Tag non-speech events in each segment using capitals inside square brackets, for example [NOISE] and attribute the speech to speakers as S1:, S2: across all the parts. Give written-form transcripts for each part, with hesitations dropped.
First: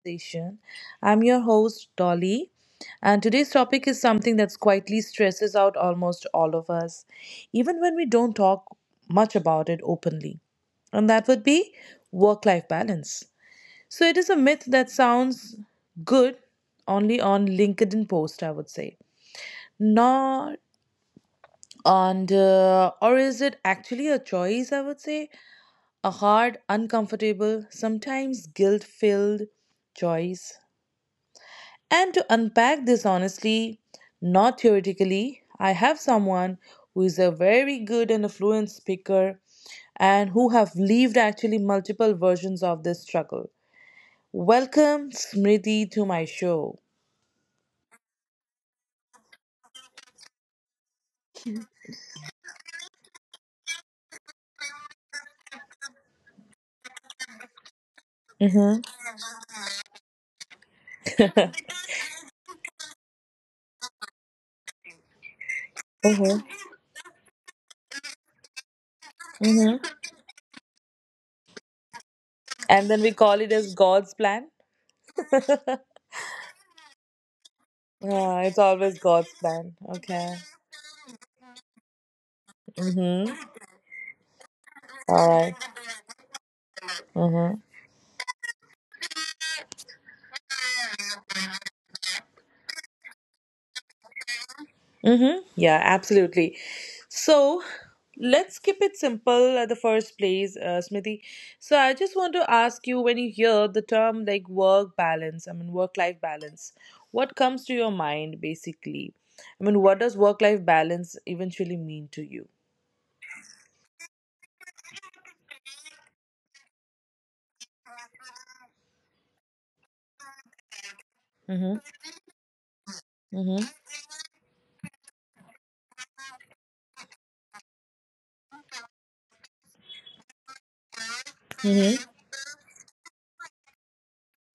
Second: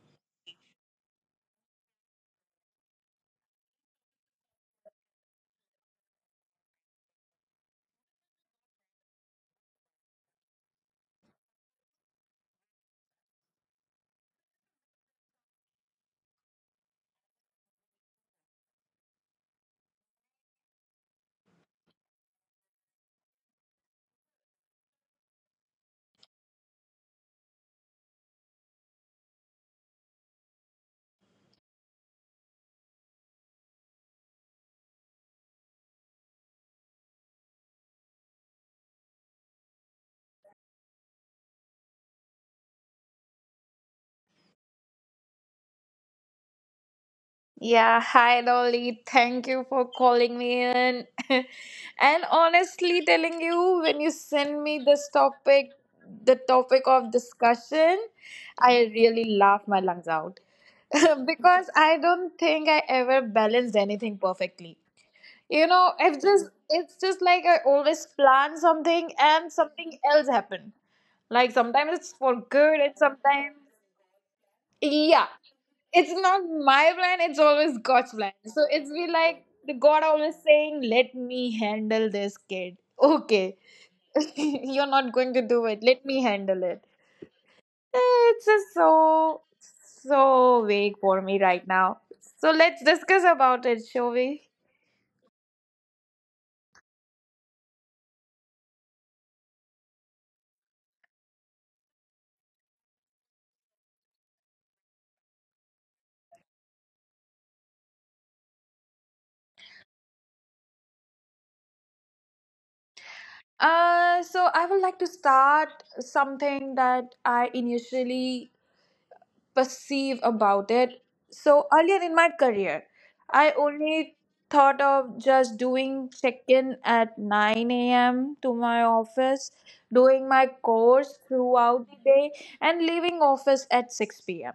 S1: Station, I'm your host, Dolly, and today's topic is something that quietly stresses out almost all of us, even when we don't talk much about it openly. And that would be work life balance. So, it is a myth that sounds good only on LinkedIn post, I would say. Not and Or is it actually a choice? I would say a hard, uncomfortable, sometimes guilt filled choice. And to unpack this honestly, not theoretically, I have someone who is a very good and a fluent speaker and who have lived actually multiple versions of this struggle. Welcome, Smriti, to my show.
S2: Yeah, hi Dolly. Thank you for calling me in. [LAUGHS] And honestly telling you, when you send me this topic, the topic of discussion,
S1: Hmm.
S2: I really laugh my lungs out. [LAUGHS]
S1: [LAUGHS]
S2: Because I don't think I ever balanced anything perfectly. You know, it's
S1: Hmm.
S2: just it's just like I always plan something and
S1: Hmm.
S2: something else happened. Like sometimes it's for good
S1: And
S2: and
S1: then we call it
S2: sometimes,
S1: as God's plan.
S2: yeah, it's not my plan, it's always God's plan.
S1: It's
S2: So it's
S1: always
S2: be
S1: God's
S2: like the
S1: plan.
S2: God
S1: Okay.
S2: always saying, let me handle this kid,
S1: Mm-hmm.
S2: okay. [LAUGHS] You're not
S1: All
S2: going to
S1: right.
S2: do it, let me handle it.
S1: Mm-hmm.
S2: It's just so vague for me right now. So let's discuss about it, shall we?
S1: Mm-hmm. Yeah, absolutely. So let's keep it simple at the first place, Smriti. So I just want to ask you, when you hear the term like work balance, I mean, work life balance, what comes to your mind basically? I mean, what does work life balance eventually mean to you?
S2: So I would like to start something that I initially perceive about it. So
S1: Mm-hmm.
S2: earlier in my career, I
S1: Mm-hmm.
S2: only thought of just doing check-in at 9 a.m. to my office, doing my course throughout
S1: Mm-hmm.
S2: the day, and leaving office at 6 p.m.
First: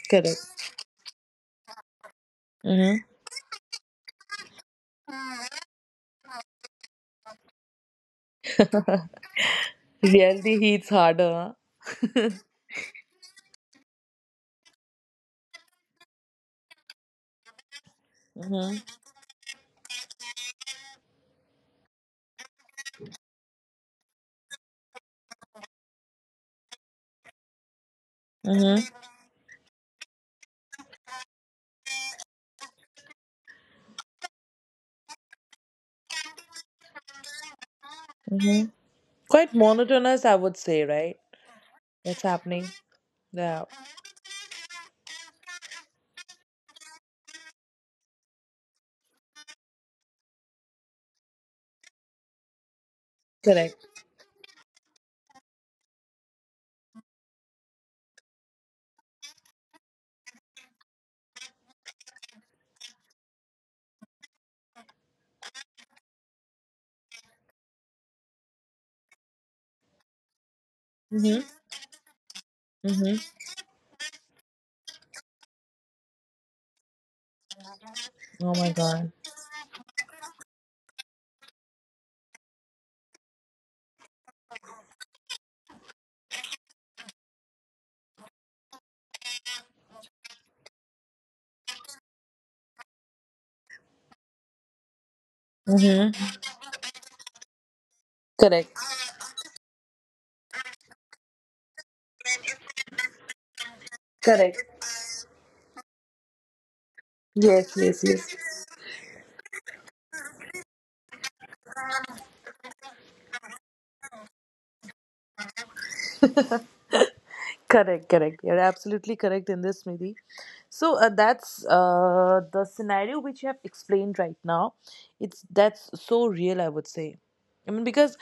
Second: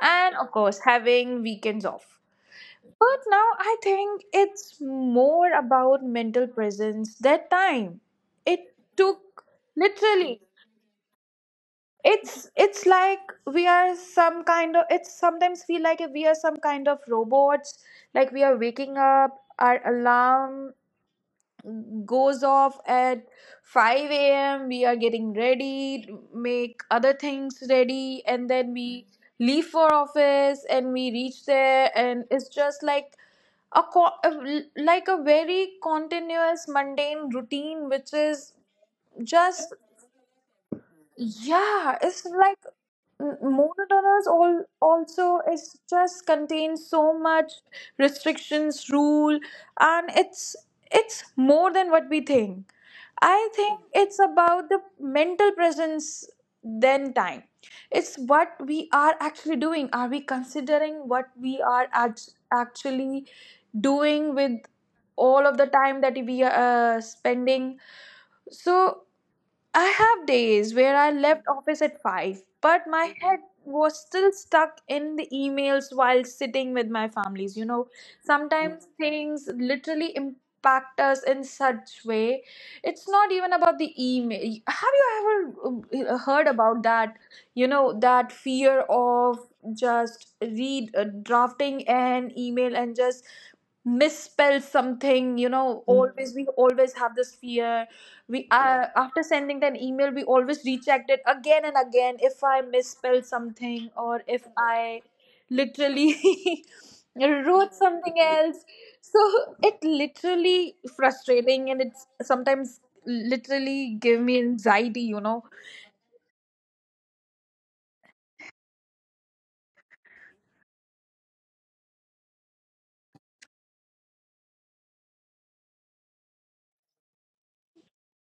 S2: And of course,
S1: Correct.
S2: having weekends off.
S1: Mm-hmm.
S2: But now I think it's more about mental presence that time. It took literally
S1: Reality hits harder.
S2: it's it's like it's sometimes feel like we are some kind of robots. Like we are
S1: Huh.
S2: waking up, our alarm goes off at 5 a.m., we are getting ready, make other things ready, and then
S1: Mm-hmm.
S2: we leave for office, and we reach there, and it's just like a co- a l- like a very continuous mundane routine which is
S1: Mm-hmm. Quite
S2: just,
S1: monotonous, I would say, right?
S2: yeah,
S1: What's
S2: it's like
S1: happening? Yeah,
S2: monotonous. All also is just contains so much restrictions rule, and it's more than what we think. I think
S1: correct.
S2: it's about the mental presence than time. It's what we are actually doing. Are we considering what we are actually doing with all of the time that we are spending? So I have days where I
S1: Mhm.
S2: left office at 5, but
S1: Mhm.
S2: my head was still stuck in the emails while sitting with my families. You know,
S1: Oh my
S2: sometimes
S1: god.
S2: things literally impact us in such way. It's not even about the email. Have you ever heard about that, you know, that fear of just read drafting an email and just misspell something? You know
S1: Mhm.
S2: always We always have this fear. We
S1: Correct.
S2: After sending an email, we always rechecked it again and again if I misspelled something or if
S1: Correct.
S2: I literally [LAUGHS]
S1: Yes.
S2: wrote
S1: Yes.
S2: something
S1: Yes.
S2: else. So it literally frustrating, and it's sometimes literally give me anxiety.
S1: Correct, correct. You're absolutely correct in this, Nidhi. So that's the scenario which you have explained right now. It's that's so real, I would say. I mean, because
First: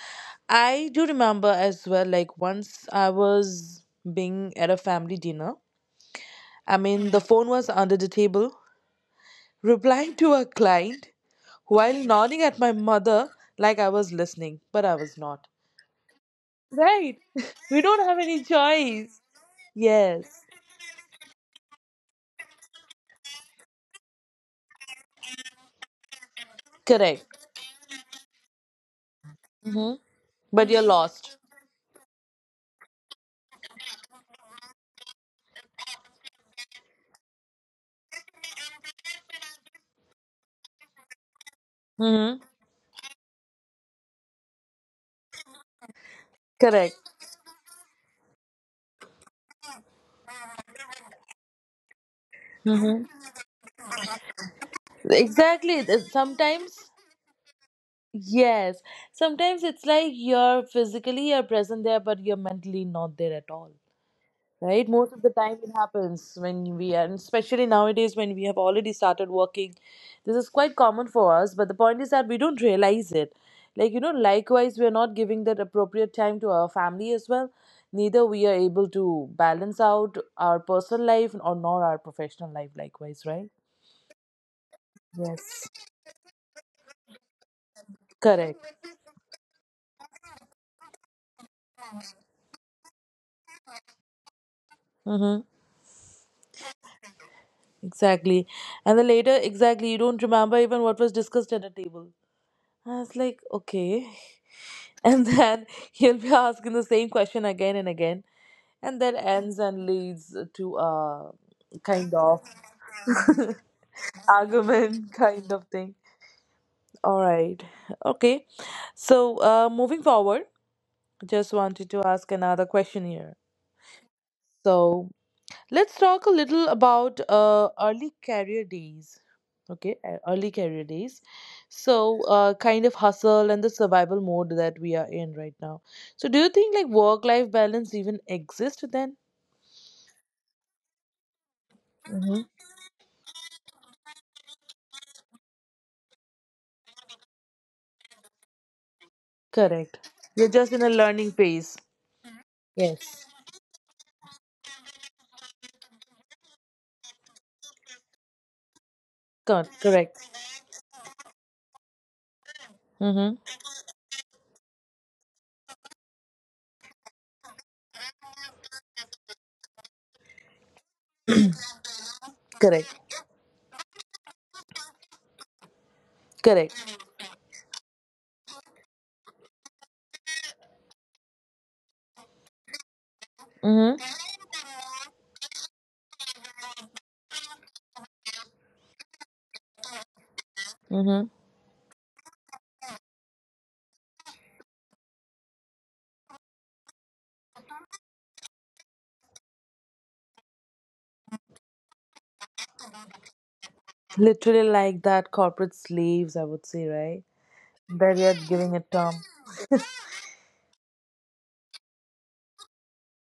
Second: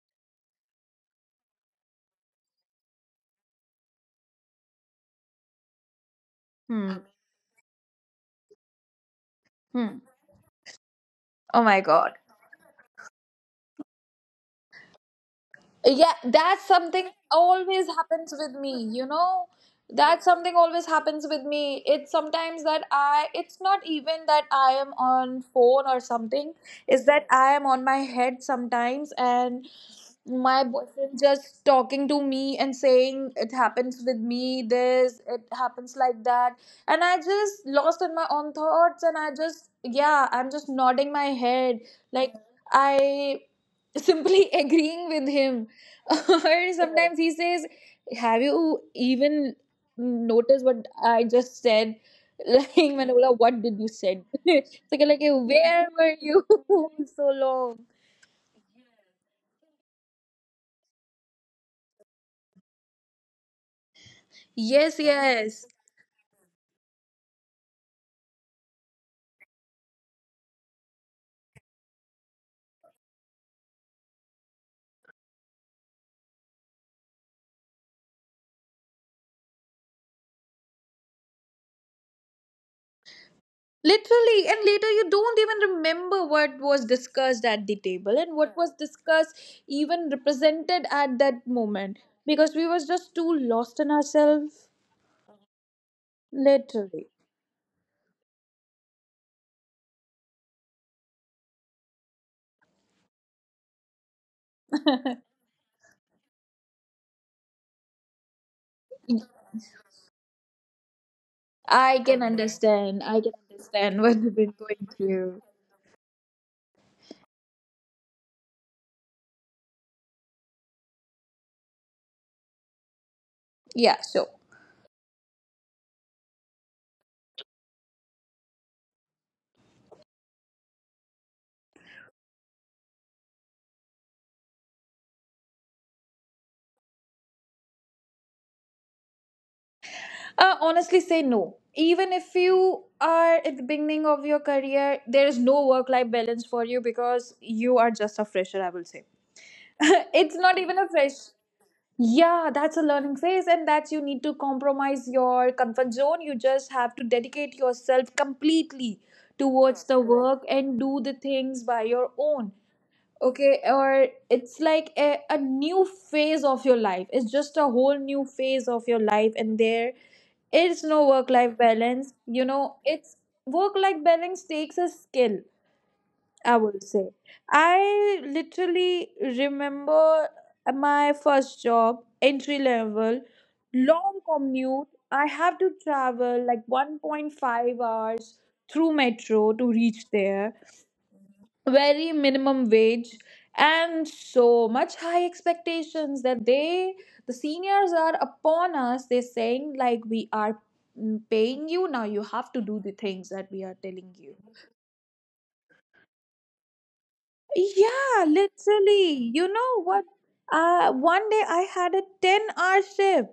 S1: I do remember as well. Like once I was being at a family dinner. I
S2: Hmm.
S1: mean, the phone was under the table,
S2: Hmm.
S1: replying to a client
S2: Oh my
S1: while
S2: god.
S1: nodding at my mother, like I was listening, but I was not.
S2: Yeah, that's something
S1: Right? [LAUGHS] We
S2: always
S1: don't have
S2: happens
S1: any
S2: with me, you
S1: choice.
S2: know? That's
S1: Yes.
S2: something always happens with me. It's sometimes that I, it's not even that I am on phone or something, it's that
S1: Correct.
S2: I am on my head sometimes, and
S1: Hmm.
S2: my
S1: But you're
S2: boyfriend
S1: lost.
S2: just talking to me, and saying, it happens with me this it happens like that, and I just lost in my own thoughts, and I just, yeah, I'm just nodding my head, like
S1: Hmm.
S2: I simply [LAUGHS] agreeing with him. [LAUGHS] Or
S1: Correct.
S2: sometimes he says, have you even noticed what I just said? [LAUGHS] Like,
S1: Hmm.
S2: Manola, what did you said? [LAUGHS] So, like,
S1: Exactly.
S2: where were you?
S1: Sometimes,
S2: [LAUGHS] So long.
S1: yes. Sometimes it's like you're physically you're present there, but you're mentally not there at all. Right,
S2: Yes.
S1: most of the time
S2: Yes.
S1: it happens when we are, and especially nowadays when we have already started working, this is quite common for us. But the point is that we don't realize it. Like, you know, likewise we are not giving that appropriate time to our family as well. Neither we are able to balance out our personal life or nor our professional life likewise, right?
S2: Literally, and later you don't
S1: Yes,
S2: even remember what was discussed at the table and what
S1: correct.
S2: was discussed, even represented at that moment, because we was just too lost in ourselves.
S1: Mm-hmm.
S2: Literally,
S1: Exactly, and then later exactly you don't remember even what was discussed at the table. I was like, okay,
S2: [LAUGHS]
S1: and then [LAUGHS] he'll be asking the same question again and again, and that ends and leads to a
S2: I
S1: kind
S2: can
S1: of
S2: understand. I can
S1: [LAUGHS]
S2: understand what you've been going
S1: argument
S2: through.
S1: kind of thing. All right. Okay. So moving forward, just wanted to ask another question here.
S2: Yeah, so
S1: So let's talk a little about early career days. Okay, early career days. So, kind of hustle and the survival mode that we are in right now. So, do you think like work life balance even exists then?
S2: honestly, say no. Even if you are at the beginning of your career, there is no work life balance for you because you are just a fresher, I will say. [LAUGHS]
S1: Correct.
S2: It's
S1: You're
S2: not
S1: just in
S2: even
S1: a
S2: a fresh.
S1: learning phase.
S2: Yeah, that's a learning phase, and that's you need to compromise your comfort zone. You just have to dedicate yourself completely towards the
S1: Correct.
S2: work and do the things by your own.
S1: Mm-hmm.
S2: Okay, or it's like a new phase of your life. It's just a whole new phase of your life, and there is no work life balance. You know, it's work life balance takes a skill, I would
S1: Correct.
S2: say. I literally remember my first job, entry level,
S1: Mm-hmm.
S2: long commute. I have to travel like 1.5 hours through metro to reach there,
S1: Mm-hmm.
S2: very minimum wage, and so much high expectations that they, the seniors are upon us. They're saying, like, we are paying you, now you have to do the things that we are telling you.
S1: Literally like that corporate slaves, I would say, right? That
S2: Yeah,
S1: you're giving a term.
S2: literally. You know
S1: [LAUGHS]
S2: what? One day I had a 10-hour shift,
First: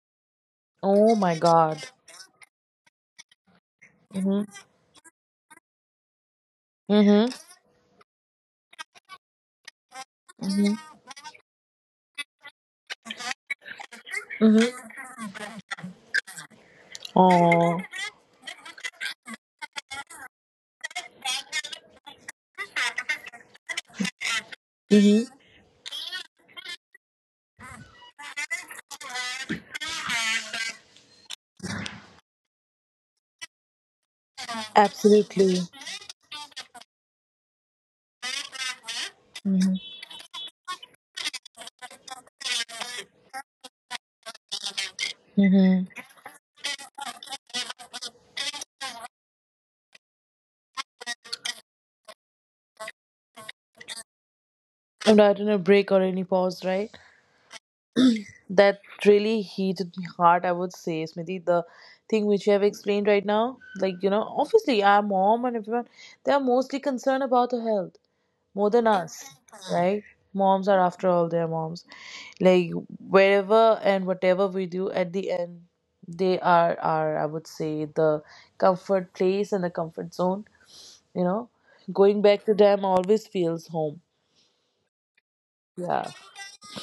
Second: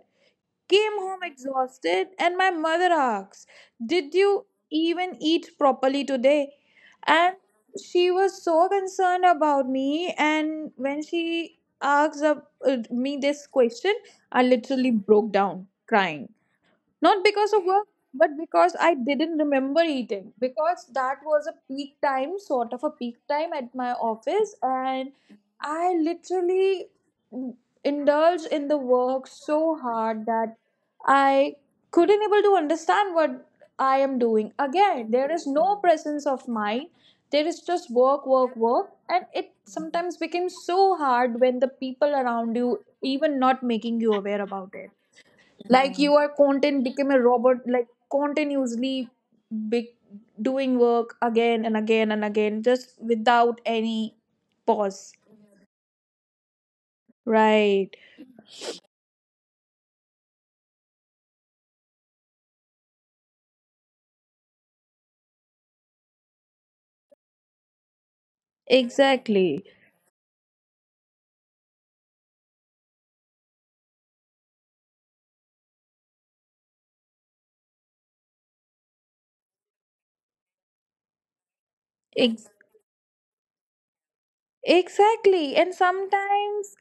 S2: came
S1: Oh
S2: home
S1: my god.
S2: exhausted, and my mother asks, did
S1: Mhm.
S2: you even eat properly today?
S1: Mhm.
S2: And she was so concerned about me.
S1: Mhm.
S2: And when she asked me this question, I
S1: Mhm.
S2: literally broke down crying. Not because of
S1: Oh.
S2: work, but because I didn't remember eating, because that was a peak time, sort of a peak time at my office, and
S1: Mhm.
S2: I literally indulge in the work so hard that I couldn't able to understand what I am doing. Again, there is
S1: Absolutely.
S2: no presence of mind. There is just work, work, work, and it
S1: Mhm.
S2: sometimes becomes so hard when the people around you even not making you aware about it.
S1: Mhm.
S2: Like you are content become a robot, like continuously be- doing work again and again and again, just without any pause.
S1: I'm not in a break or any pause, right?
S2: Right.
S1: That really heated my heart. I would say, Smriti, the thing which you have explained right now, like you know, obviously our mom and everyone, they are mostly concerned about the health more than us,
S2: Exactly.
S1: right? Moms are after all their moms. Like wherever and whatever we do, at the end they are our, I would say, the comfort place and the comfort zone, you know. Going back
S2: Ex-
S1: to them always feels home.
S2: exactly. And
S1: Yeah,
S2: sometimes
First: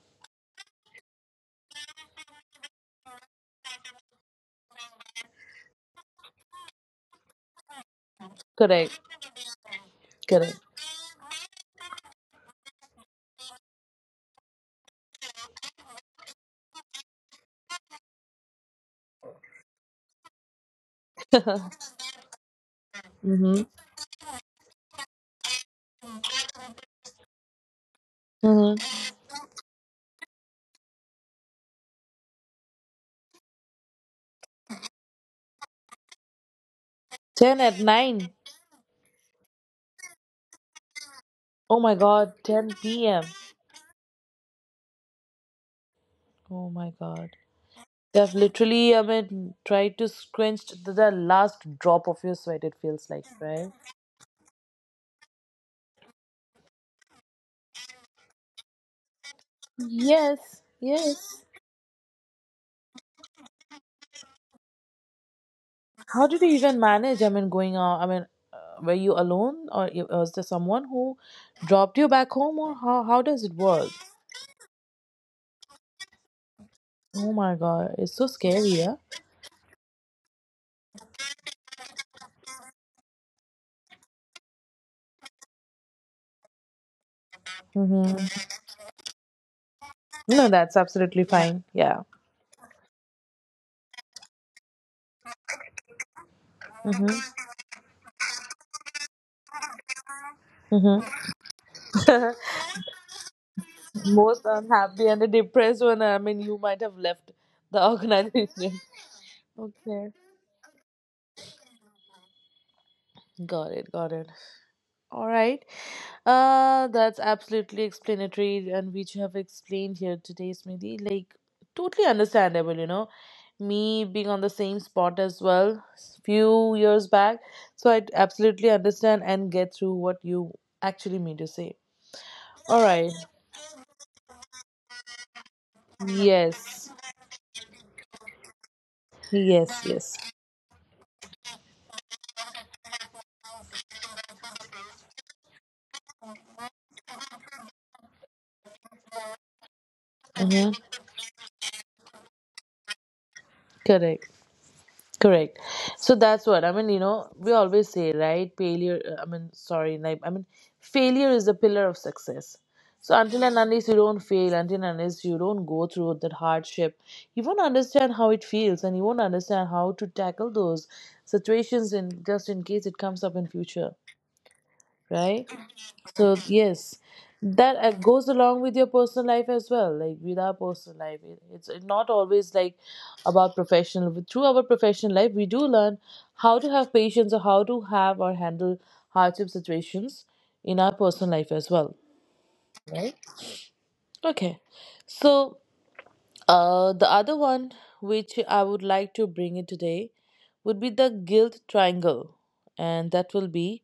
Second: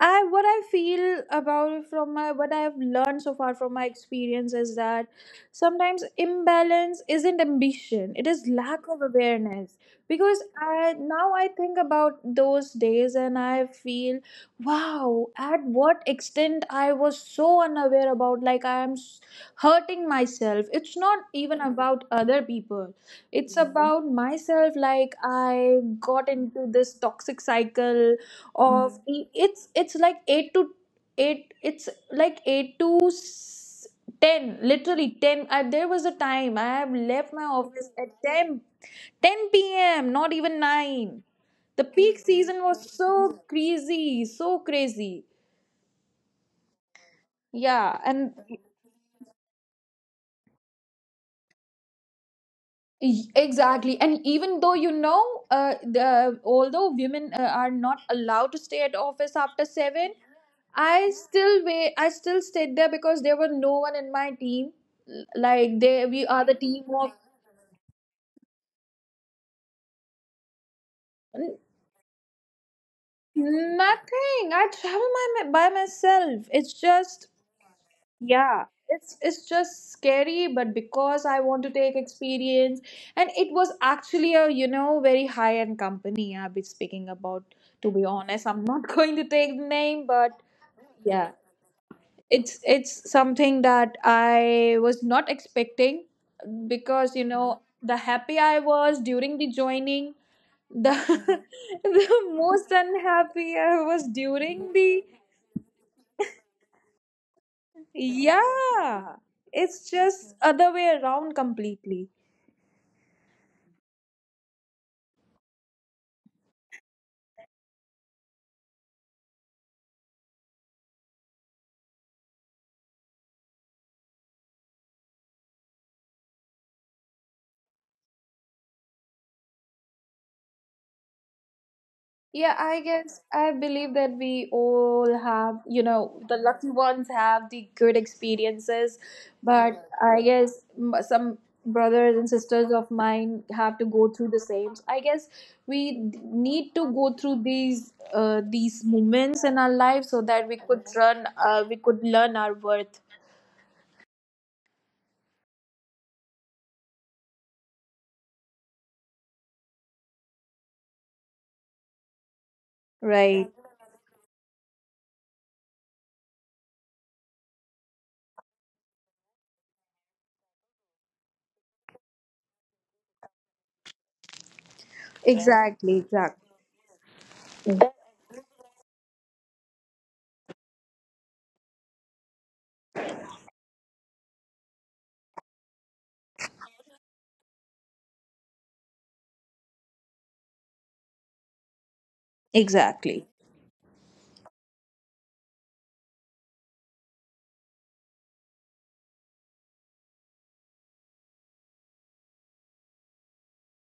S2: I what I feel about from my what I've learned so far from my experience is that sometimes imbalance isn't ambition; it is lack
S1: correct.
S2: of awareness. Because
S1: Correct.
S2: I now I think about those days and I feel, wow, at what extent I was so unaware about, like, I am hurting myself. It's not
S1: [LAUGHS]
S2: even about other people; it's,
S1: Mm-hmm.
S2: mhm, about myself. Like I got into this toxic cycle of,
S1: Mm-hmm.
S2: mm, it's like 8 to 8, it's like 8 to 10, literally 10. I, there was a time I have left my
S1: 10 at
S2: office at
S1: 9.
S2: ten ten p.m, not even 9.
S1: Oh
S2: The
S1: my
S2: peak
S1: god.
S2: season was
S1: 10 p.m.
S2: so crazy, so crazy.
S1: Oh my god.
S2: Yeah, and
S1: I've literally, I mean, tried to scrunch to the last drop of your sweat, it feels like, right?
S2: exactly. And even though you know, the although women are not allowed to stay at office after 7,
S1: Yes,
S2: I
S1: yes.
S2: still wait. I still stayed there because there were no one in my team. Like they, we
S1: How did
S2: are
S1: you
S2: the
S1: even
S2: team of
S1: manage? I mean, going out. I mean, were you alone, or was there someone who
S2: n-
S1: dropped you back home, or how does it work?
S2: nothing. I travel by myself. It's just,
S1: Oh my god, it's so
S2: yeah.
S1: scary. Yeah.
S2: It's just scary, but because I want to take experience, and it was actually a, very high end company I'll be speaking about. To be
S1: Mm-hmm.
S2: honest, I'm not [LAUGHS] going to take the name, but
S1: No, that's absolutely
S2: yeah.
S1: fine. Yeah.
S2: It's something that I was not expecting, because you
S1: Mm-hmm.
S2: know, the happy I was during the joining, the
S1: Mm-hmm.
S2: [LAUGHS] the most unhappy I was
S1: [LAUGHS] Most
S2: during the.
S1: unhappy and the depressed one. I mean, you might have left the organization. [LAUGHS]
S2: Yeah, it's
S1: Okay.
S2: just other way around completely.
S1: Got it. Got it. All right. That's absolutely explanatory, and which you have explained here today, Smriti. Like, totally understandable, you know. Me being on the same spot as well, few years back. So I absolutely understand and get through what you actually mean to say.
S2: Yeah, I
S1: All right.
S2: guess I believe that we all have, you know, the lucky
S1: Yes.
S2: ones have the good experiences,
S1: Yes.
S2: but
S1: Yes.
S2: I guess some brothers and sisters of mine have to go through the same. I guess we need to go through these moments in our life so that we
S1: Mm-hmm.
S2: could run, we could learn our worth.
S1: Correct. Correct. So that's what I mean. You know, we always say, right? Failure. I mean, sorry. Like, I mean, failure is the pillar of success. So until
S2: Right.
S1: and unless you don't fail, until and unless you don't go through that hardship, you won't understand how it feels, and you won't understand how to tackle those situations in just in case it comes up in future, right?
S2: Exactly.
S1: So
S2: Exactly.
S1: yes, that goes along with your personal life as well. Like, with our personal life, it's not always like about professional. But through our professional life, we do learn how to have patience or how to have or handle hardship situations in our personal life as well.
S2: Exactly.
S1: Okay, so the other one which I would like to bring in today would be the guilt triangle, and that will be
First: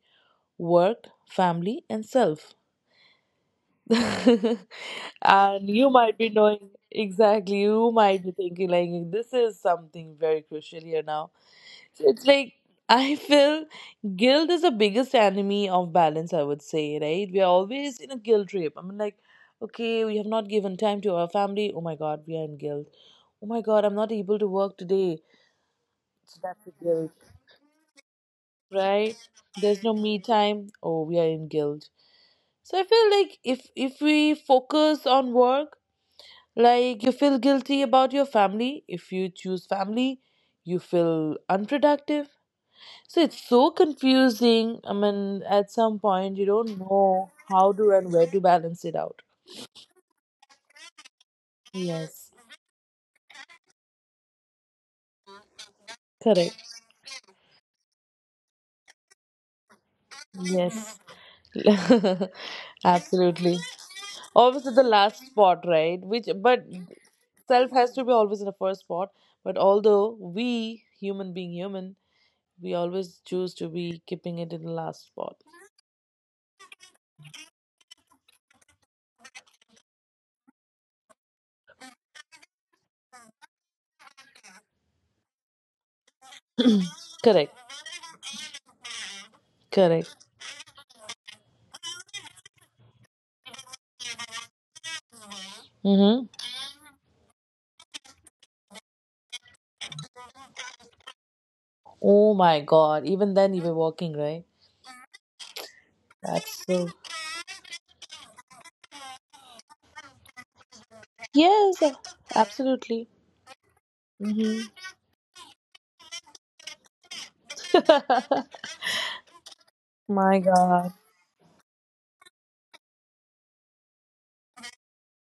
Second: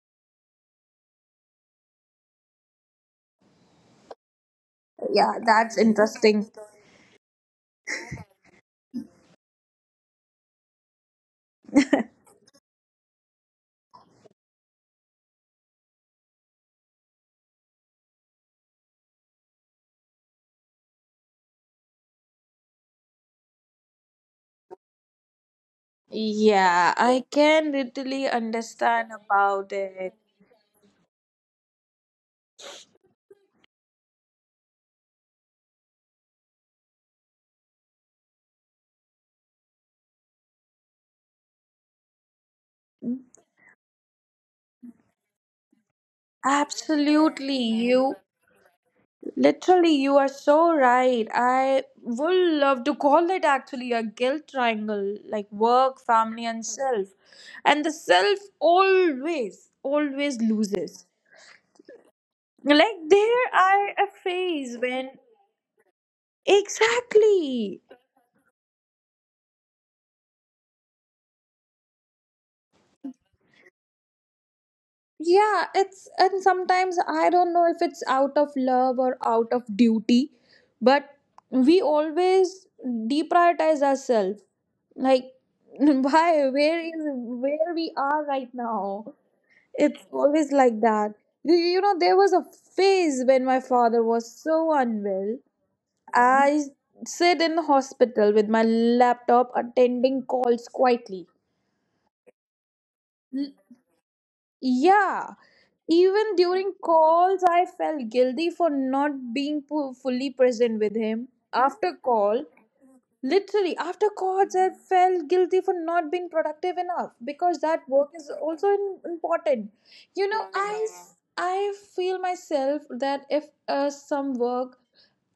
S1: work, family, and self. [LAUGHS]
S2: Yeah,
S1: And
S2: that's
S1: you might be
S2: interesting.
S1: knowing exactly, you might be thinking like this is something very crucial here now.
S2: [LAUGHS]
S1: So it's like, [LAUGHS] I feel guilt is the biggest enemy of balance, I would say, right? We are always in a guilt trip, I mean, like, okay, we have not given time to our family. Oh my god, we are in guilt. Oh my god, I'm not able to work today. So that's a
S2: Yeah,
S1: guilt,
S2: I can literally understand
S1: right?
S2: about
S1: There's no
S2: it.
S1: me time. Oh, we are in guilt. So I feel like, if we focus on work. Like, you feel guilty about your family. If you choose family, you feel unproductive. So it's so confusing. I mean, at some point, you don't know
S2: Absolutely,
S1: how to and
S2: you,
S1: where to balance it out.
S2: literally you are so right. I
S1: Yes,
S2: would love to call it actually a guilt triangle, like work, family,
S1: correct.
S2: and self. And the self always, always
S1: Yes,
S2: loses.
S1: [LAUGHS]
S2: Like there
S1: absolutely.
S2: are a
S1: Always at
S2: phase
S1: the
S2: when
S1: last spot, right? Which, but self
S2: exactly.
S1: has to be always in the first spot. But although we, human being human, we always choose to be keeping it in the last spot.
S2: Yeah, it's, and sometimes I don't know if it's out of love or out of duty, but we always deprioritize ourselves. Like [LAUGHS] why? Where is
S1: [CLEARS THROAT] Correct.
S2: where we are right now? It's
S1: Correct.
S2: always like that. You know, there was a phase when my father was so unwell.
S1: Mm-hmm.
S2: I sit in the hospital with my laptop attending calls quietly.
S1: Oh my God. Even then,
S2: L-
S1: you were working, right?
S2: Yeah. Even
S1: That's
S2: during
S1: so.
S2: calls, I felt guilty for not being fully present with him.
S1: Yes,
S2: After call,
S1: absolutely.
S2: literally, after calls,
S1: Mm-hmm.
S2: I felt guilty for not being productive enough, because that work is also in, important.
S1: [LAUGHS]
S2: You
S1: My
S2: know, I,
S1: God.
S2: I feel myself that if some work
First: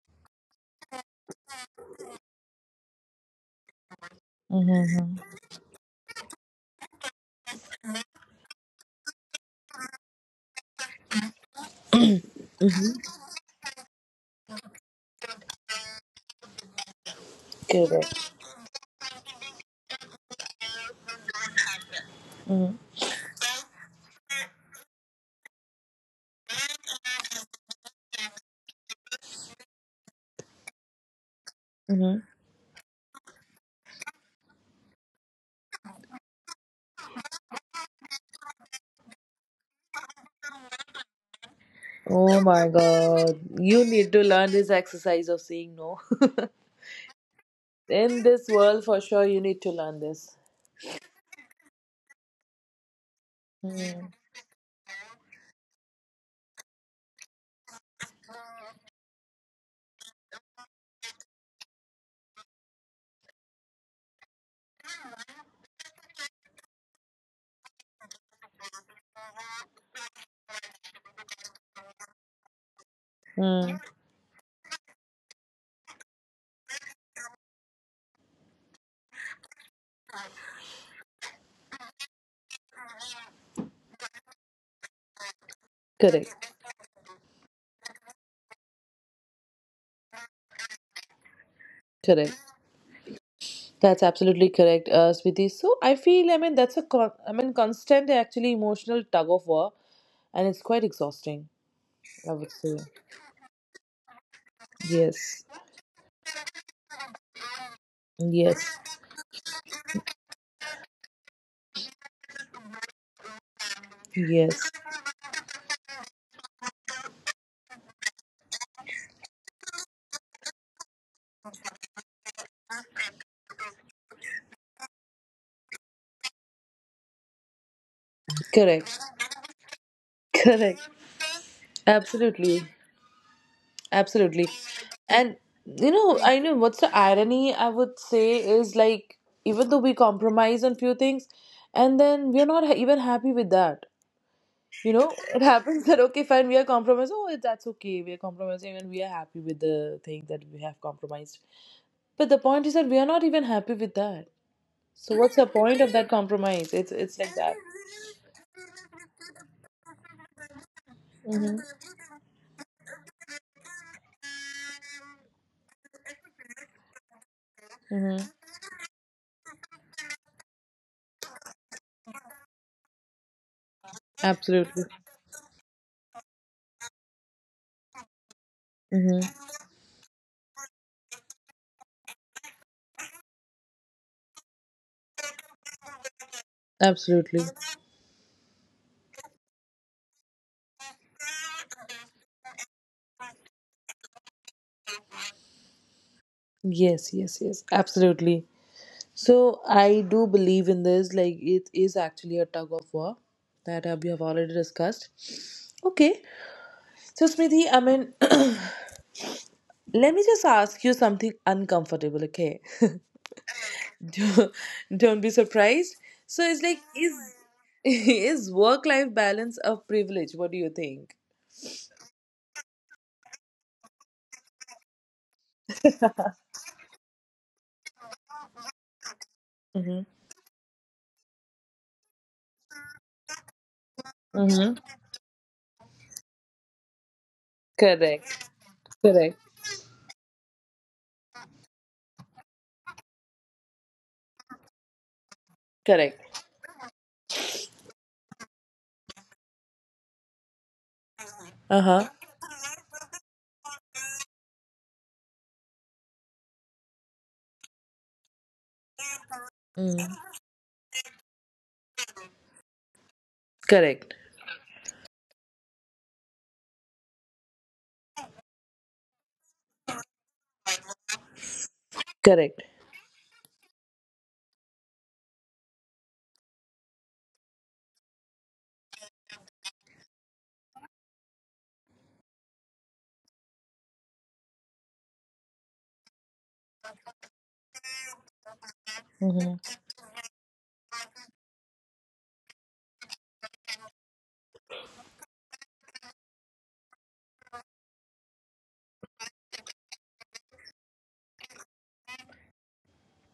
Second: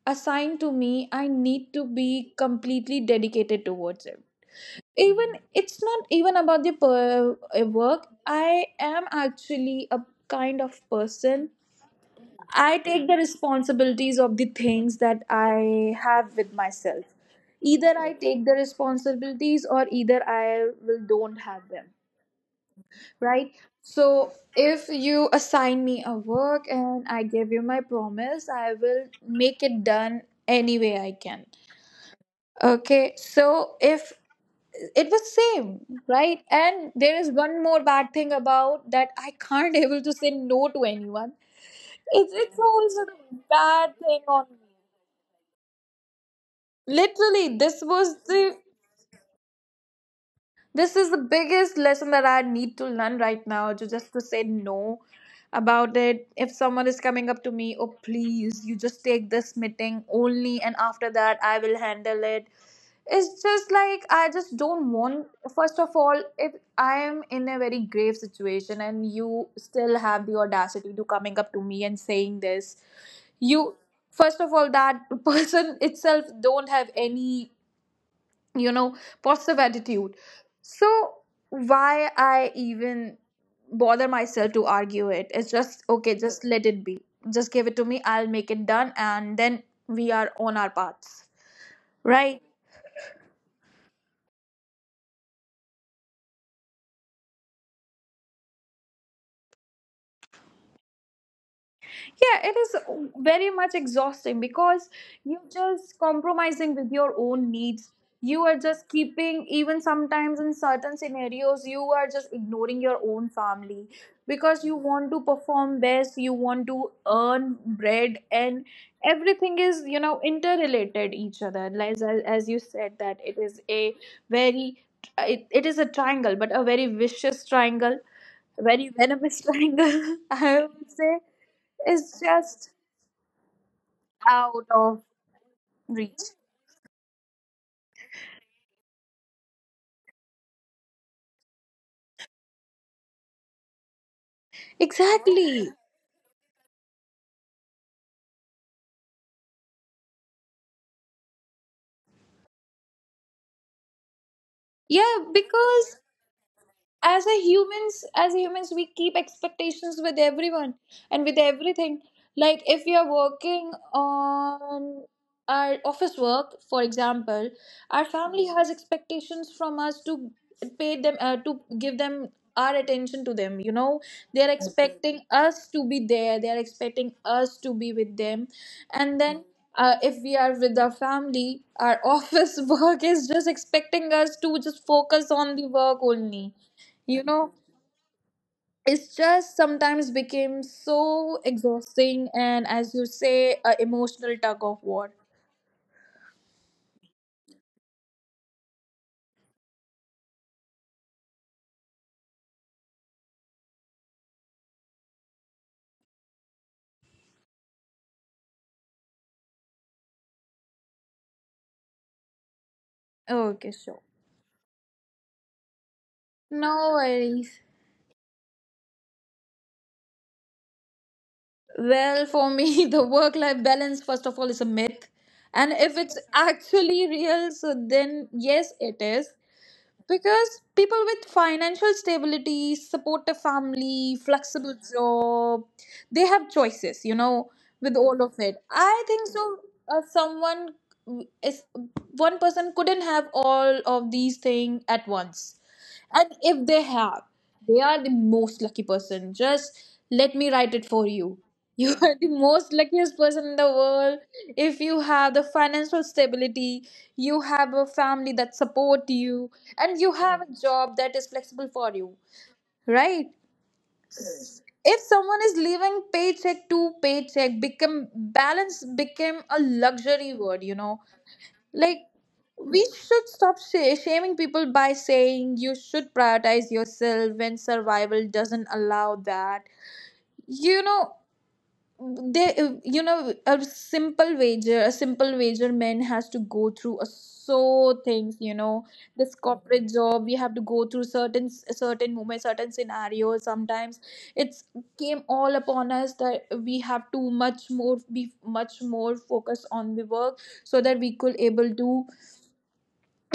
S2: assigned to me, I need to be completely dedicated towards it,
S1: Mm-hmm.
S2: even it's not even about the work. I am actually a kind of person.
S1: Mm-hmm.
S2: I take
S1: Mm-hmm.
S2: the responsibilities of the things that I have with myself. Either I
S1: Correct.
S2: take the responsibilities or either I will don't have them,
S1: Mm-hmm.
S2: right? So if you assign me a work and I give you my promise, I will make it done any way I can.
S1: Mm-hmm.
S2: Okay, so if it was same, right? And there is one more bad thing about that, I can't [LAUGHS] able to say no to anyone. it's
S1: Oh
S2: it's
S1: my
S2: also the
S1: God. You
S2: bad
S1: need
S2: thing
S1: to
S2: on
S1: learn
S2: me.
S1: this exercise of saying no.
S2: Literally,
S1: [LAUGHS] In this world, for sure, you need to learn this.
S2: this is the biggest lesson that I need to learn right now, to
S1: Mm.
S2: just to say no about it. If someone is coming up to me, oh please, you just take this meeting only and after that I will handle it. It's just like, I just don't want, first of all, if I am in a very grave situation and you still have the audacity to coming up to me and saying this, you,
S1: Mm.
S2: first of all, that [LAUGHS] person itself don't have any, you know positive attitude. So why I even bother myself to argue it? It's just okay, just
S1: Correct.
S2: let it be. Just give it to me, I'll make it done and then we are on our paths,
S1: Correct.
S2: right?
S1: That's absolutely correct, Switi. So I feel, I mean, that's a I mean, constant actually emotional tug of war, and it's quite exhausting. I
S2: Yeah,
S1: would
S2: it is
S1: say
S2: very much exhausting because
S1: yes,
S2: you're just compromising with your own needs. You are
S1: yes,
S2: just keeping, even sometimes in certain scenarios, you are just ignoring your own family because
S1: yes.
S2: you want to perform best, you want to earn bread, and everything is, you know, interrelated each other. As you said, that it is a very, it is a triangle, but a very vicious triangle, very
S1: Correct,
S2: venomous [LAUGHS] triangle, I
S1: correct.
S2: would say is
S1: Absolutely,
S2: just
S1: absolutely.
S2: out of
S1: And you know,
S2: reach.
S1: I know what's the irony. I would say is like, even though we compromise on few things, and then we're not even happy with that. You know, it
S2: Exactly.
S1: happens [LAUGHS] that, okay fine, we are compromised. Oh, that's okay, we are compromising and we are happy with the thing that we have compromised, but the point is that we are not even happy with that. So
S2: Yeah,
S1: what's the point of
S2: because
S1: that compromise? It's like that.
S2: as humans we keep expectations with everyone and with everything.
S1: Mm-hmm.
S2: Like if we are working on our office work, for example, our
S1: Mm-hmm.
S2: family has expectations from us to pay them, to give them our attention to them, you know, they are, Mhm,
S1: Absolutely.
S2: expecting us to be there, they are expecting us to be with them.
S1: Mm-hmm.
S2: And then, if we are with our family, our office [LAUGHS] work is just expecting us to just focus on the work only you
S1: Absolutely.
S2: know it's just sometimes became so exhausting, and as you say, a emotional tug of war.
S1: Yes, yes, yes, absolutely. So I do believe in this, like it is actually a tug of war that we have already discussed. Okay. So, Smriti, I mean, [CLEARS THROAT] let me just ask you something uncomfortable, okay? [LAUGHS]
S2: Okay, sure.
S1: don't, don't be surprised. So, it's like,
S2: No
S1: is
S2: worries.
S1: [LAUGHS] is work life balance a privilege? What do you think?
S2: Well, for me [LAUGHS] the work life balance, first of all, is a myth. And if it's actually real, so then yes it is.
S1: Mm-hmm.
S2: Because people with financial stability, supportive family, flexible
S1: Mm-hmm.
S2: job, they have choices, you know, with all of
S1: Correct.
S2: it. I think
S1: Correct.
S2: so. Someone is One person couldn't have all of these things at once. And
S1: Correct.
S2: if they have, they are the most lucky person. Just let me write it for you.
S1: Uh
S2: You [LAUGHS]
S1: huh.
S2: are the most luckiest person in the world. If you have the financial stability, you have a family that support you, and you
S1: Mm.
S2: have a job that is flexible for you, right?
S1: Correct.
S2: If someone is living paycheck to paycheck, become balance became a luxury word, you know. Like
S1: Correct.
S2: we should stop shaming people by saying you should prioritize yourself when survival doesn't allow that. You know, they a simple wager man has to go through a so things, you know, this
S1: Mm-hmm.
S2: corporate job we have to go through certain moments, certain scenarios sometimes. It's came all upon us that we have to much more be much more focused on the work so that we could able to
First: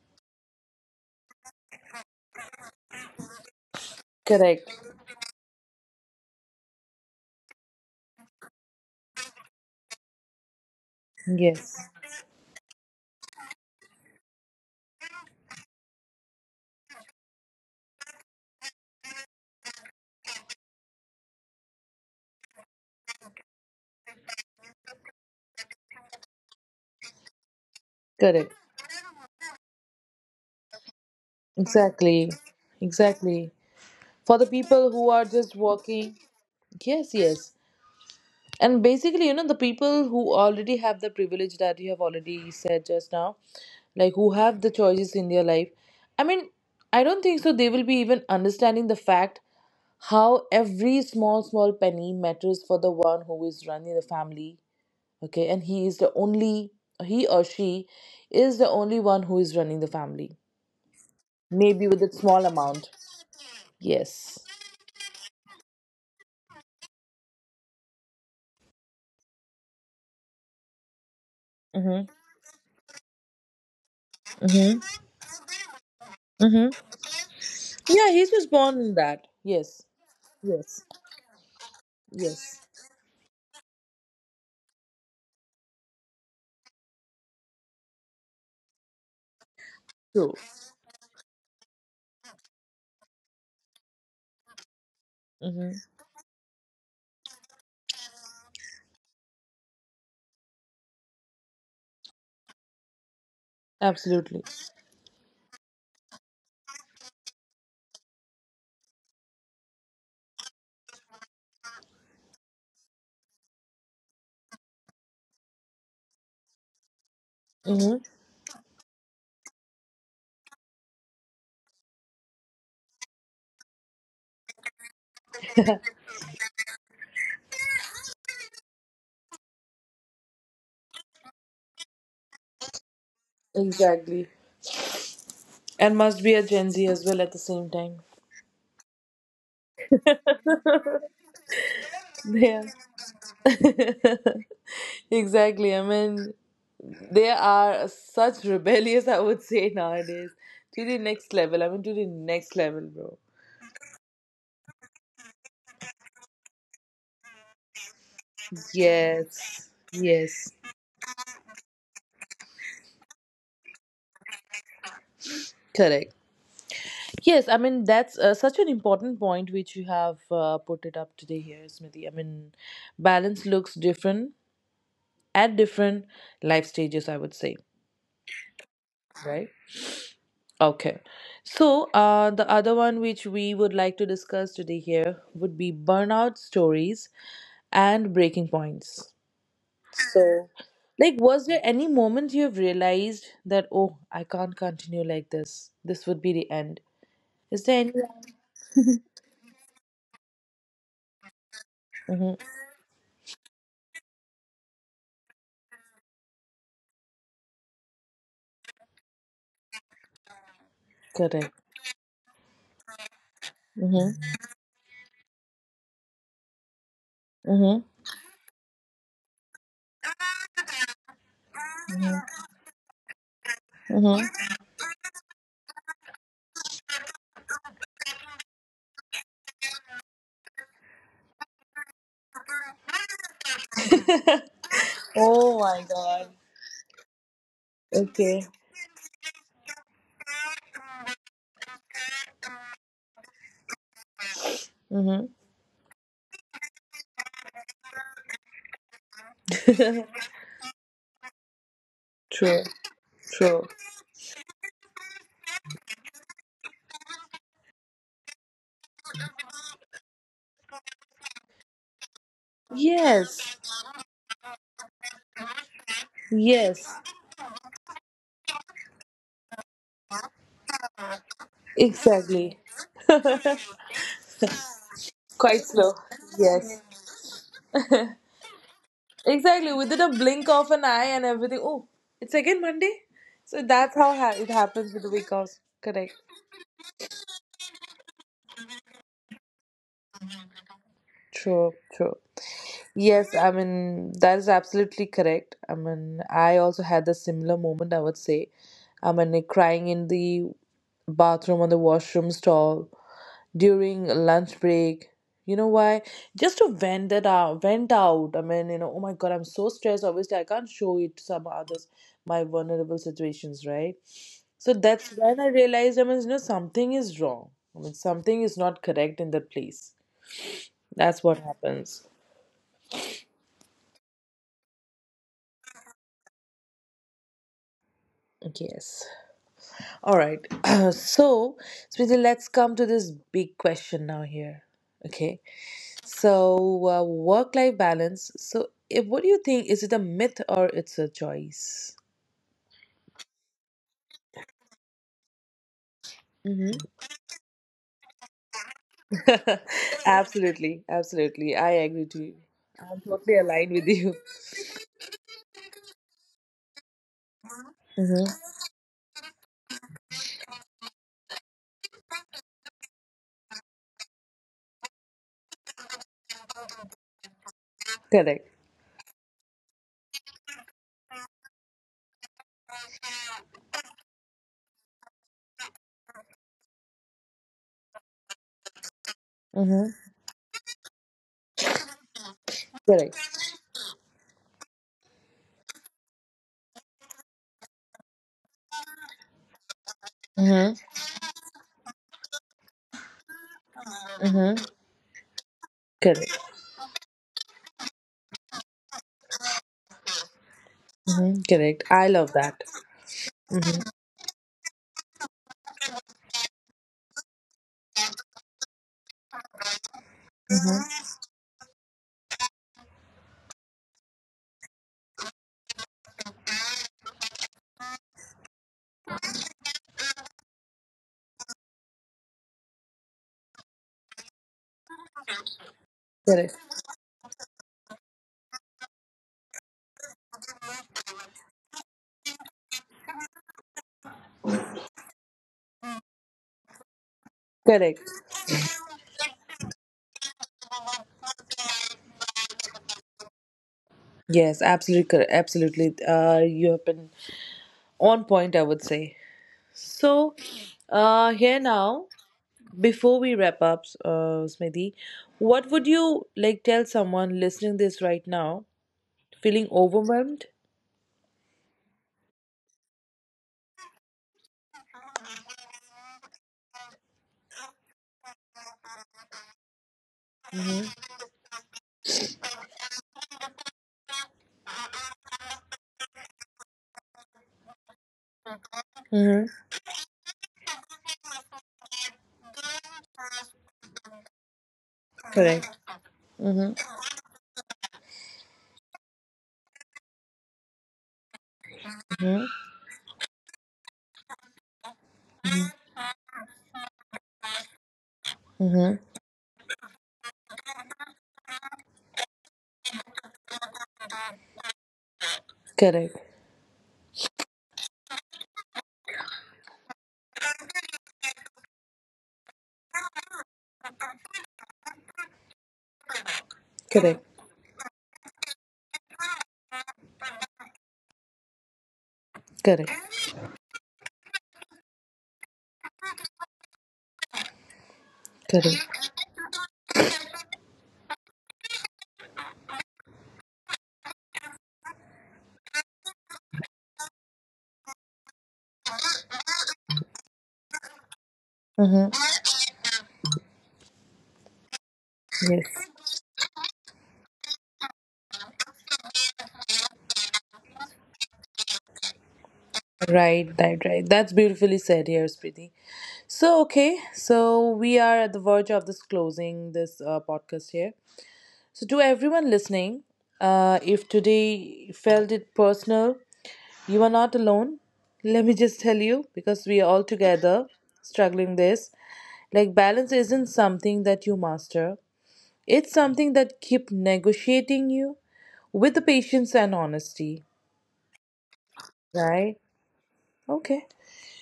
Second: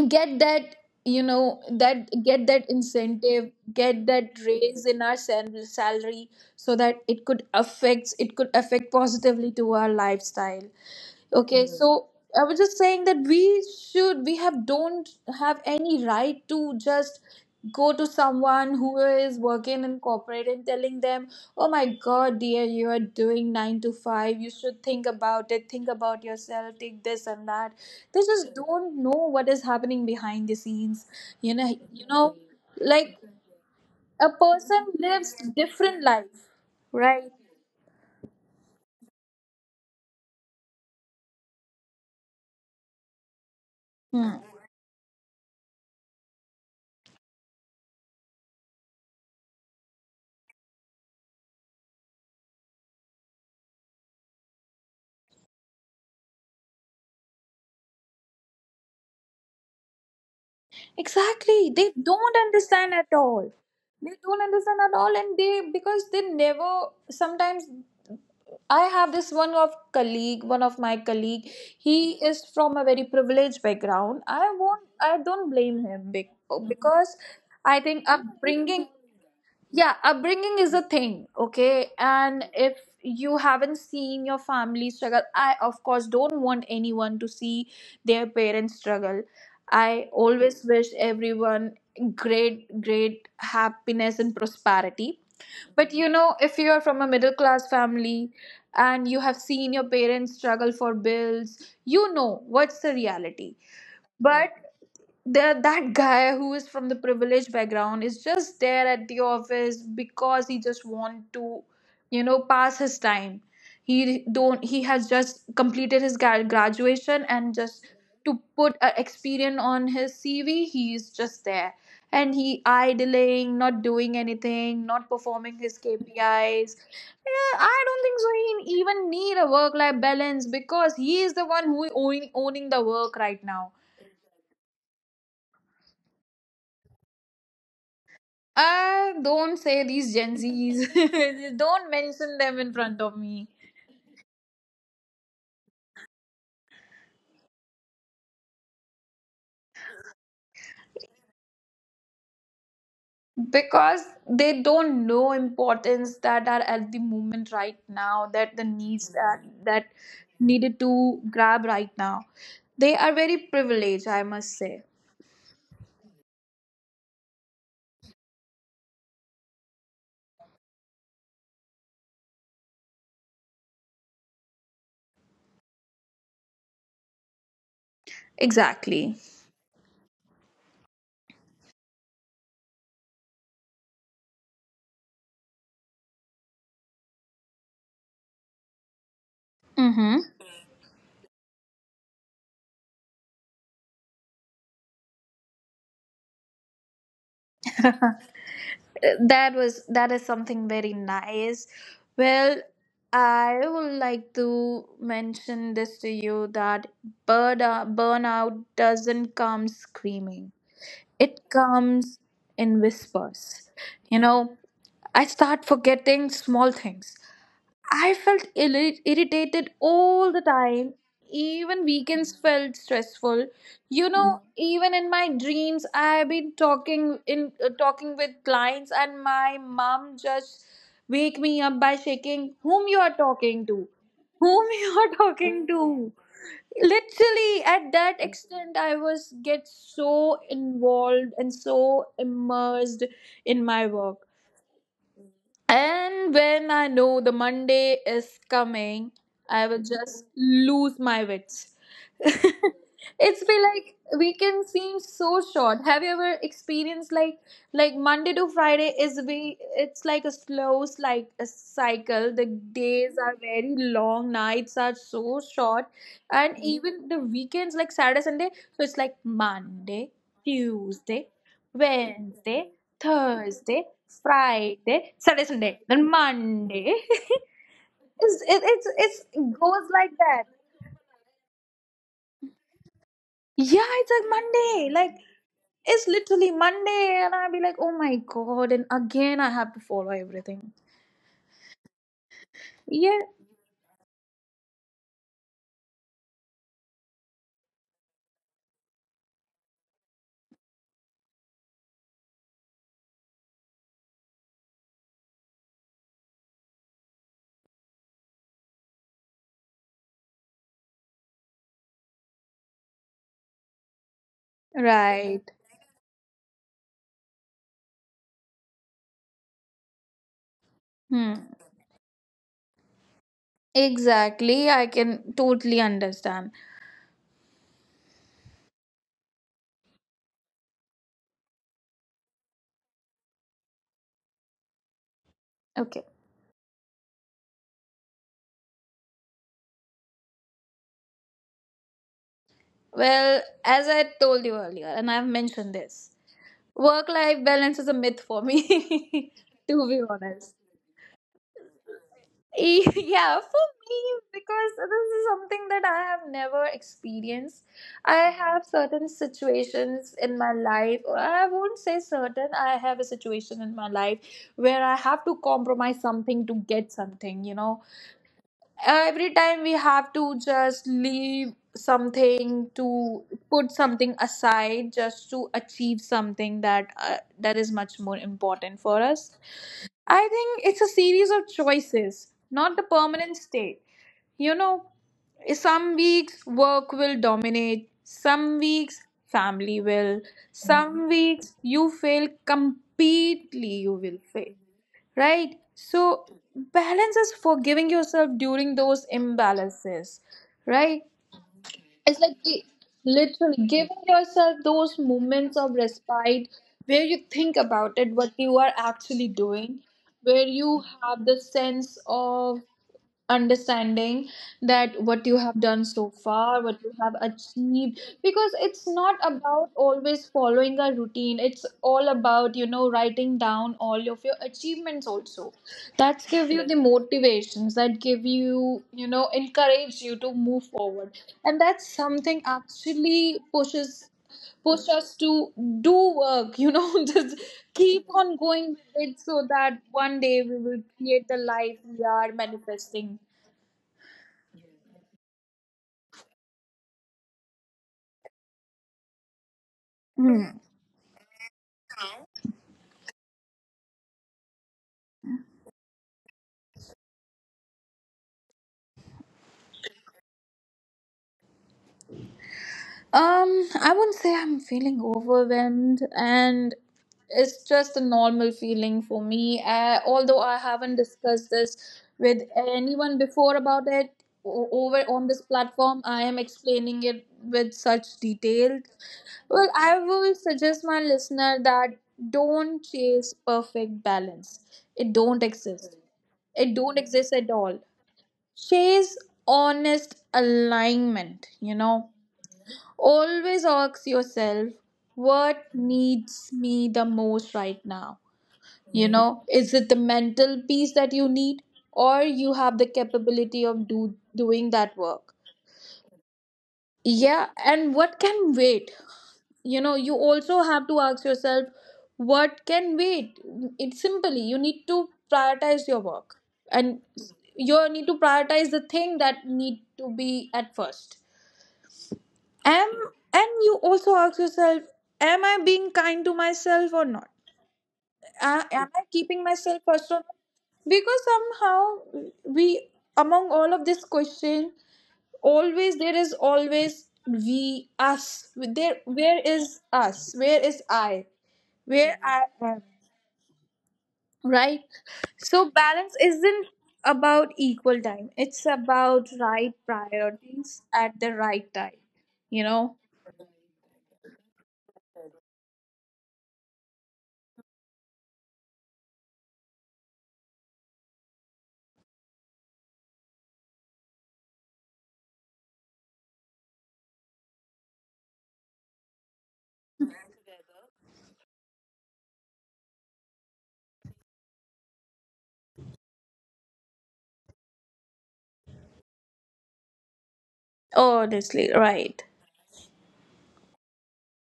S2: get that get that incentive, get that
S1: Correct.
S2: raise in our salary, so that it could affect positively to our lifestyle. Okay, Mhm. So
S1: Yes.
S2: I was just saying that we should we have don't have any right to just go to someone who is working in corporate and telling them, "Oh my God, dear, you are doing nine to five. You should think about it. Think about yourself. Take this and that." They
S1: Correct.
S2: just do don't know what is happening behind the scenes. You know, you know,
S1: Exactly.
S2: like
S1: Exactly.
S2: a
S1: For the
S2: person
S1: people who are
S2: lives
S1: just
S2: different
S1: working,
S2: life,
S1: yes,
S2: right?
S1: yes. And basically, you know, the people who already have the privilege that you have already said just now, like, who
S2: Hmm.
S1: have the choices in their life, I mean, I don't think so they will be even understanding the fact how every small small penny matters for the one who is running the family, okay, and he or she is the only one who is running the family,
S2: Exactly.
S1: maybe
S2: They
S1: with a
S2: don't
S1: small amount.
S2: understand at all. They
S1: Yes.
S2: don't understand at all. And they, because they never, sometimes I have this one of my colleague.
S1: Mm-hmm.
S2: He is from a very privileged background. I
S1: Mm-hmm.
S2: won't, I don't blame him
S1: Mm-hmm.
S2: because I think
S1: Yeah, he's just born
S2: upbringing,
S1: in that. Yes.
S2: yeah, upbringing is a
S1: Yes,
S2: thing, okay? And
S1: yes,
S2: if you haven't seen your family struggle, I, of course, don't want anyone to see their parents struggle. I
S1: true.
S2: always wish everyone great, great happiness and prosperity.
S1: Mm-hmm.
S2: But you know, if you are from a middle class family and you have seen your parents struggle for bills, you know what's the reality.
S1: Absolutely.
S2: But there that guy who is from the privileged background is just there at the office because he just want to, you know, pass his time. He don't, he has just completed his graduation and just
S1: Mm-hmm.
S2: to put an experience on his CV, he's just there, and he idling, not doing anything, not performing his KPIs. Yeah, I don't think so he even need a work life balance because he is the one who owning the work right
S1: [LAUGHS]
S2: now.
S1: Exactly. And must be a Gen Z as well at the same time.
S2: Don't say these Gen Zs. [LAUGHS] Don't
S1: [LAUGHS]
S2: mention them
S1: Yeah.
S2: in front of me.
S1: [LAUGHS] Exactly. I mean, they are such rebellious, I would say, nowadays. To the next level. I mean, to the next level, bro.
S2: Because they don't know importance that are at the moment right now, that the needs that
S1: Yes,
S2: that
S1: yes,
S2: needed to grab right now. They are very privileged, I must say.
S1: correct. Yes, I mean that's such an important point which you have put it up today here, Smriti. I mean, balance looks different at different life stages, I would say,
S2: Exactly.
S1: right? Okay. So, the other one which we would like to discuss today here would be burnout stories and breaking points.
S2: Mm-hmm.
S1: So, like, was there any moment you have realized that, oh, I can't continue like this? This would be the end. Is there any?
S2: That is something very nice.
S1: Mm-hmm.
S2: Well, I would like to mention this to you that burnout doesn't come screaming, it
S1: Correct.
S2: comes in whispers,
S1: Mm-hmm.
S2: you know, I start forgetting small things.
S1: Mm-hmm.
S2: I felt irritated all the time. Even weekends felt stressful. You know, even in my dreams, I've been talking with clients, and my mom just wake me up by shaking whom you are talking to,
S1: Mm-hmm.
S2: whom [LAUGHS] you are
S1: [LAUGHS] Oh
S2: talking
S1: my
S2: to.
S1: God.
S2: Literally, at that
S1: Okay.
S2: extent, I was get so involved and so immersed in my work.
S1: Mm-hmm.
S2: And when I know the Monday is coming, I will just
S1: [LAUGHS]
S2: lose my wits.
S1: True.
S2: It's be
S1: True.
S2: like weekend seems so short. Have you ever experienced like, Monday to Friday is we it's like a slow, like a cycle. The days are
S1: Yes.
S2: very long, nights are so short, and Mhm.
S1: Yes,
S2: even the weekends, like Saturday, Sunday, so it's like Monday, Tuesday,
S1: exactly.
S2: Wednesday, Thursday, Friday, Saturday,
S1: Quite
S2: Sunday,
S1: slow.
S2: then
S1: Yes.
S2: Monday [LAUGHS] It it
S1: Exactly.
S2: goes
S1: Within
S2: like
S1: a
S2: that.
S1: blink of an eye and everything. Oh, it's again Monday? So
S2: Yeah,
S1: that's
S2: it's
S1: how
S2: like
S1: it
S2: Monday.
S1: happens with the week offs.
S2: It's
S1: Correct.
S2: literally Monday, and I'll be like, oh my god, and again I have to follow everything.
S1: True, true.
S2: Yeah,
S1: Yes, I mean, that is absolutely correct. I mean, I also had a similar moment, I would say. I mean, like, crying in the bathroom, on the washroom stall during lunch break. You know why? Just to vent it out, vent out. I mean, you know, oh my god, I'm so stressed. Obviously, I can't show it to some others my vulnerable situations, right? So that's when I
S2: right.
S1: realized, I mean, you know, something is wrong. I mean, something is not correct in that place. That's
S2: Hmm.
S1: what happens.
S2: Exactly, I can totally understand.
S1: Yes. All right. [CLEARS THROAT] So, Smriti, let's come to this big question now here. Okay.
S2: Okay.
S1: So, work-life balance. So, if, what do you think? Is it a myth or it's a choice?
S2: Well, as I told you earlier, and I've mentioned this,
S1: Mm-hmm.
S2: work life balance is a myth for me, [LAUGHS] to be
S1: [LAUGHS]
S2: honest.
S1: Absolutely, absolutely. I agree to you.
S2: [LAUGHS]
S1: I'm
S2: Yeah,
S1: totally
S2: for
S1: aligned with
S2: me,
S1: you.
S2: because this is something that I have never experienced. I
S1: Mm-hmm.
S2: have certain situations in my life, or I won't say certain, I have a situation in my life where I have to compromise something to get something, you know,
S1: [LAUGHS] Correct.
S2: every time we have to just leave something to put something aside just to achieve something that is much more important for us.
S1: Mm-hmm.
S2: I think it's a series of choices, not the
S1: Correct.
S2: permanent state. You know, some weeks work will dominate, some weeks family will, some weeks you fail completely, you will
S1: Mm-hmm.
S2: fail.
S1: Mm-hmm.
S2: Right? So
S1: Correct.
S2: balance is forgiving yourself during those imbalances, right?
S1: Mm-hmm. Correct. I
S2: It's
S1: love
S2: like
S1: that.
S2: literally
S1: Mm-hmm.
S2: giving yourself those moments of respite, where you think about it, what you are actually doing, where you have
S1: Mm-hmm.
S2: the sense of understanding that what you have done so far, what you have achieved, because it's not about always following a routine. It's all about, you know, writing down all of your achievements also that give
S1: Correct.
S2: you the motivations, that give you, you know, encourage you to move forward. And that's something actually push us to do work, you know, [LAUGHS] just keep
S1: Correct.
S2: on going with it so that one day we will create the life we are manifesting.
S1: Yes, absolutely correct. Absolutely. You have been on point, I would say. So, here now. Before we wrap up, Smriti, what would you like tell someone listening this right now, feeling overwhelmed?
S2: I wouldn't say I'm feeling overwhelmed, and it's just a normal feeling for me. Although I haven't discussed this with anyone before about it over on this platform, I am explaining it with such detail.
S1: Mm-hmm.
S2: Well, I will suggest my listener that don't chase perfect balance. It don't
S1: Correct.
S2: exist. It
S1: Mm-hmm.
S2: don't exist at all. Chase honest alignment.
S1: Mm-hmm.
S2: Always ask yourself, what needs me the most right now?
S1: Mm-hmm.
S2: You know, is it the mental peace that you need, or you have the capability of doing that work?
S1: Correct.
S2: Yeah, and what can wait? You know, you also have to ask yourself, what can wait? It's simply you need to prioritize your work, and
S1: Correct.
S2: you need to prioritize the thing that need to be at first, am
S1: Correct.
S2: and you also ask yourself, am I being kind to myself or not? Am I
S1: Correct.
S2: keeping myself first or not? Because somehow we, among all of this question, always there is always we us, there, where is us, where is I, where
S1: Mm-hmm.
S2: I am, right? So
S1: Yes.
S2: balance isn't about equal time, it's about right priorities at the right time, you know.
S1: Right. Right. Right. That's beautifully said here, Smriti. So, okay, so we are at the verge of this closing this podcast here. So, to everyone listening, if today felt it personal, you are not alone. Let me just tell you, because we are all together struggling this. Like balance isn't something that you master. It's something that keep negotiating you with the patience and honesty.
S2: Honestly, right.
S1: Right? Okay.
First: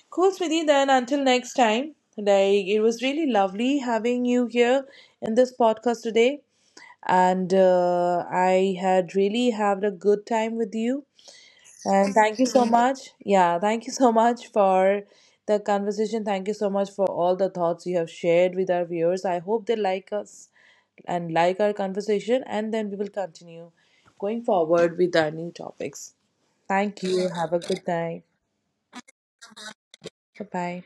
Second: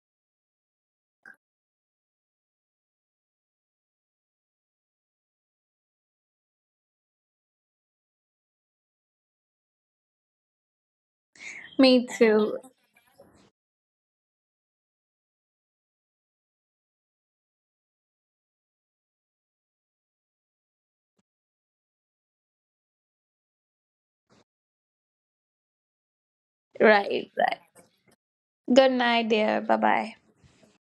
S1: Cool, Smriti. Then until next time, like, it was really lovely having you here in this podcast today, and I had really had a good time with you.
S2: Me
S1: And thank you
S2: too.
S1: so much. Yeah, thank you so much for the conversation. Thank you so much for all the thoughts you have shared with our viewers. I hope they like us and like our conversation, and then we will continue going forward with our new topics. Thank you.
S2: Right,
S1: Have a
S2: right.
S1: good night.
S2: Good night, dear. Bye bye.
S1: Bye bye.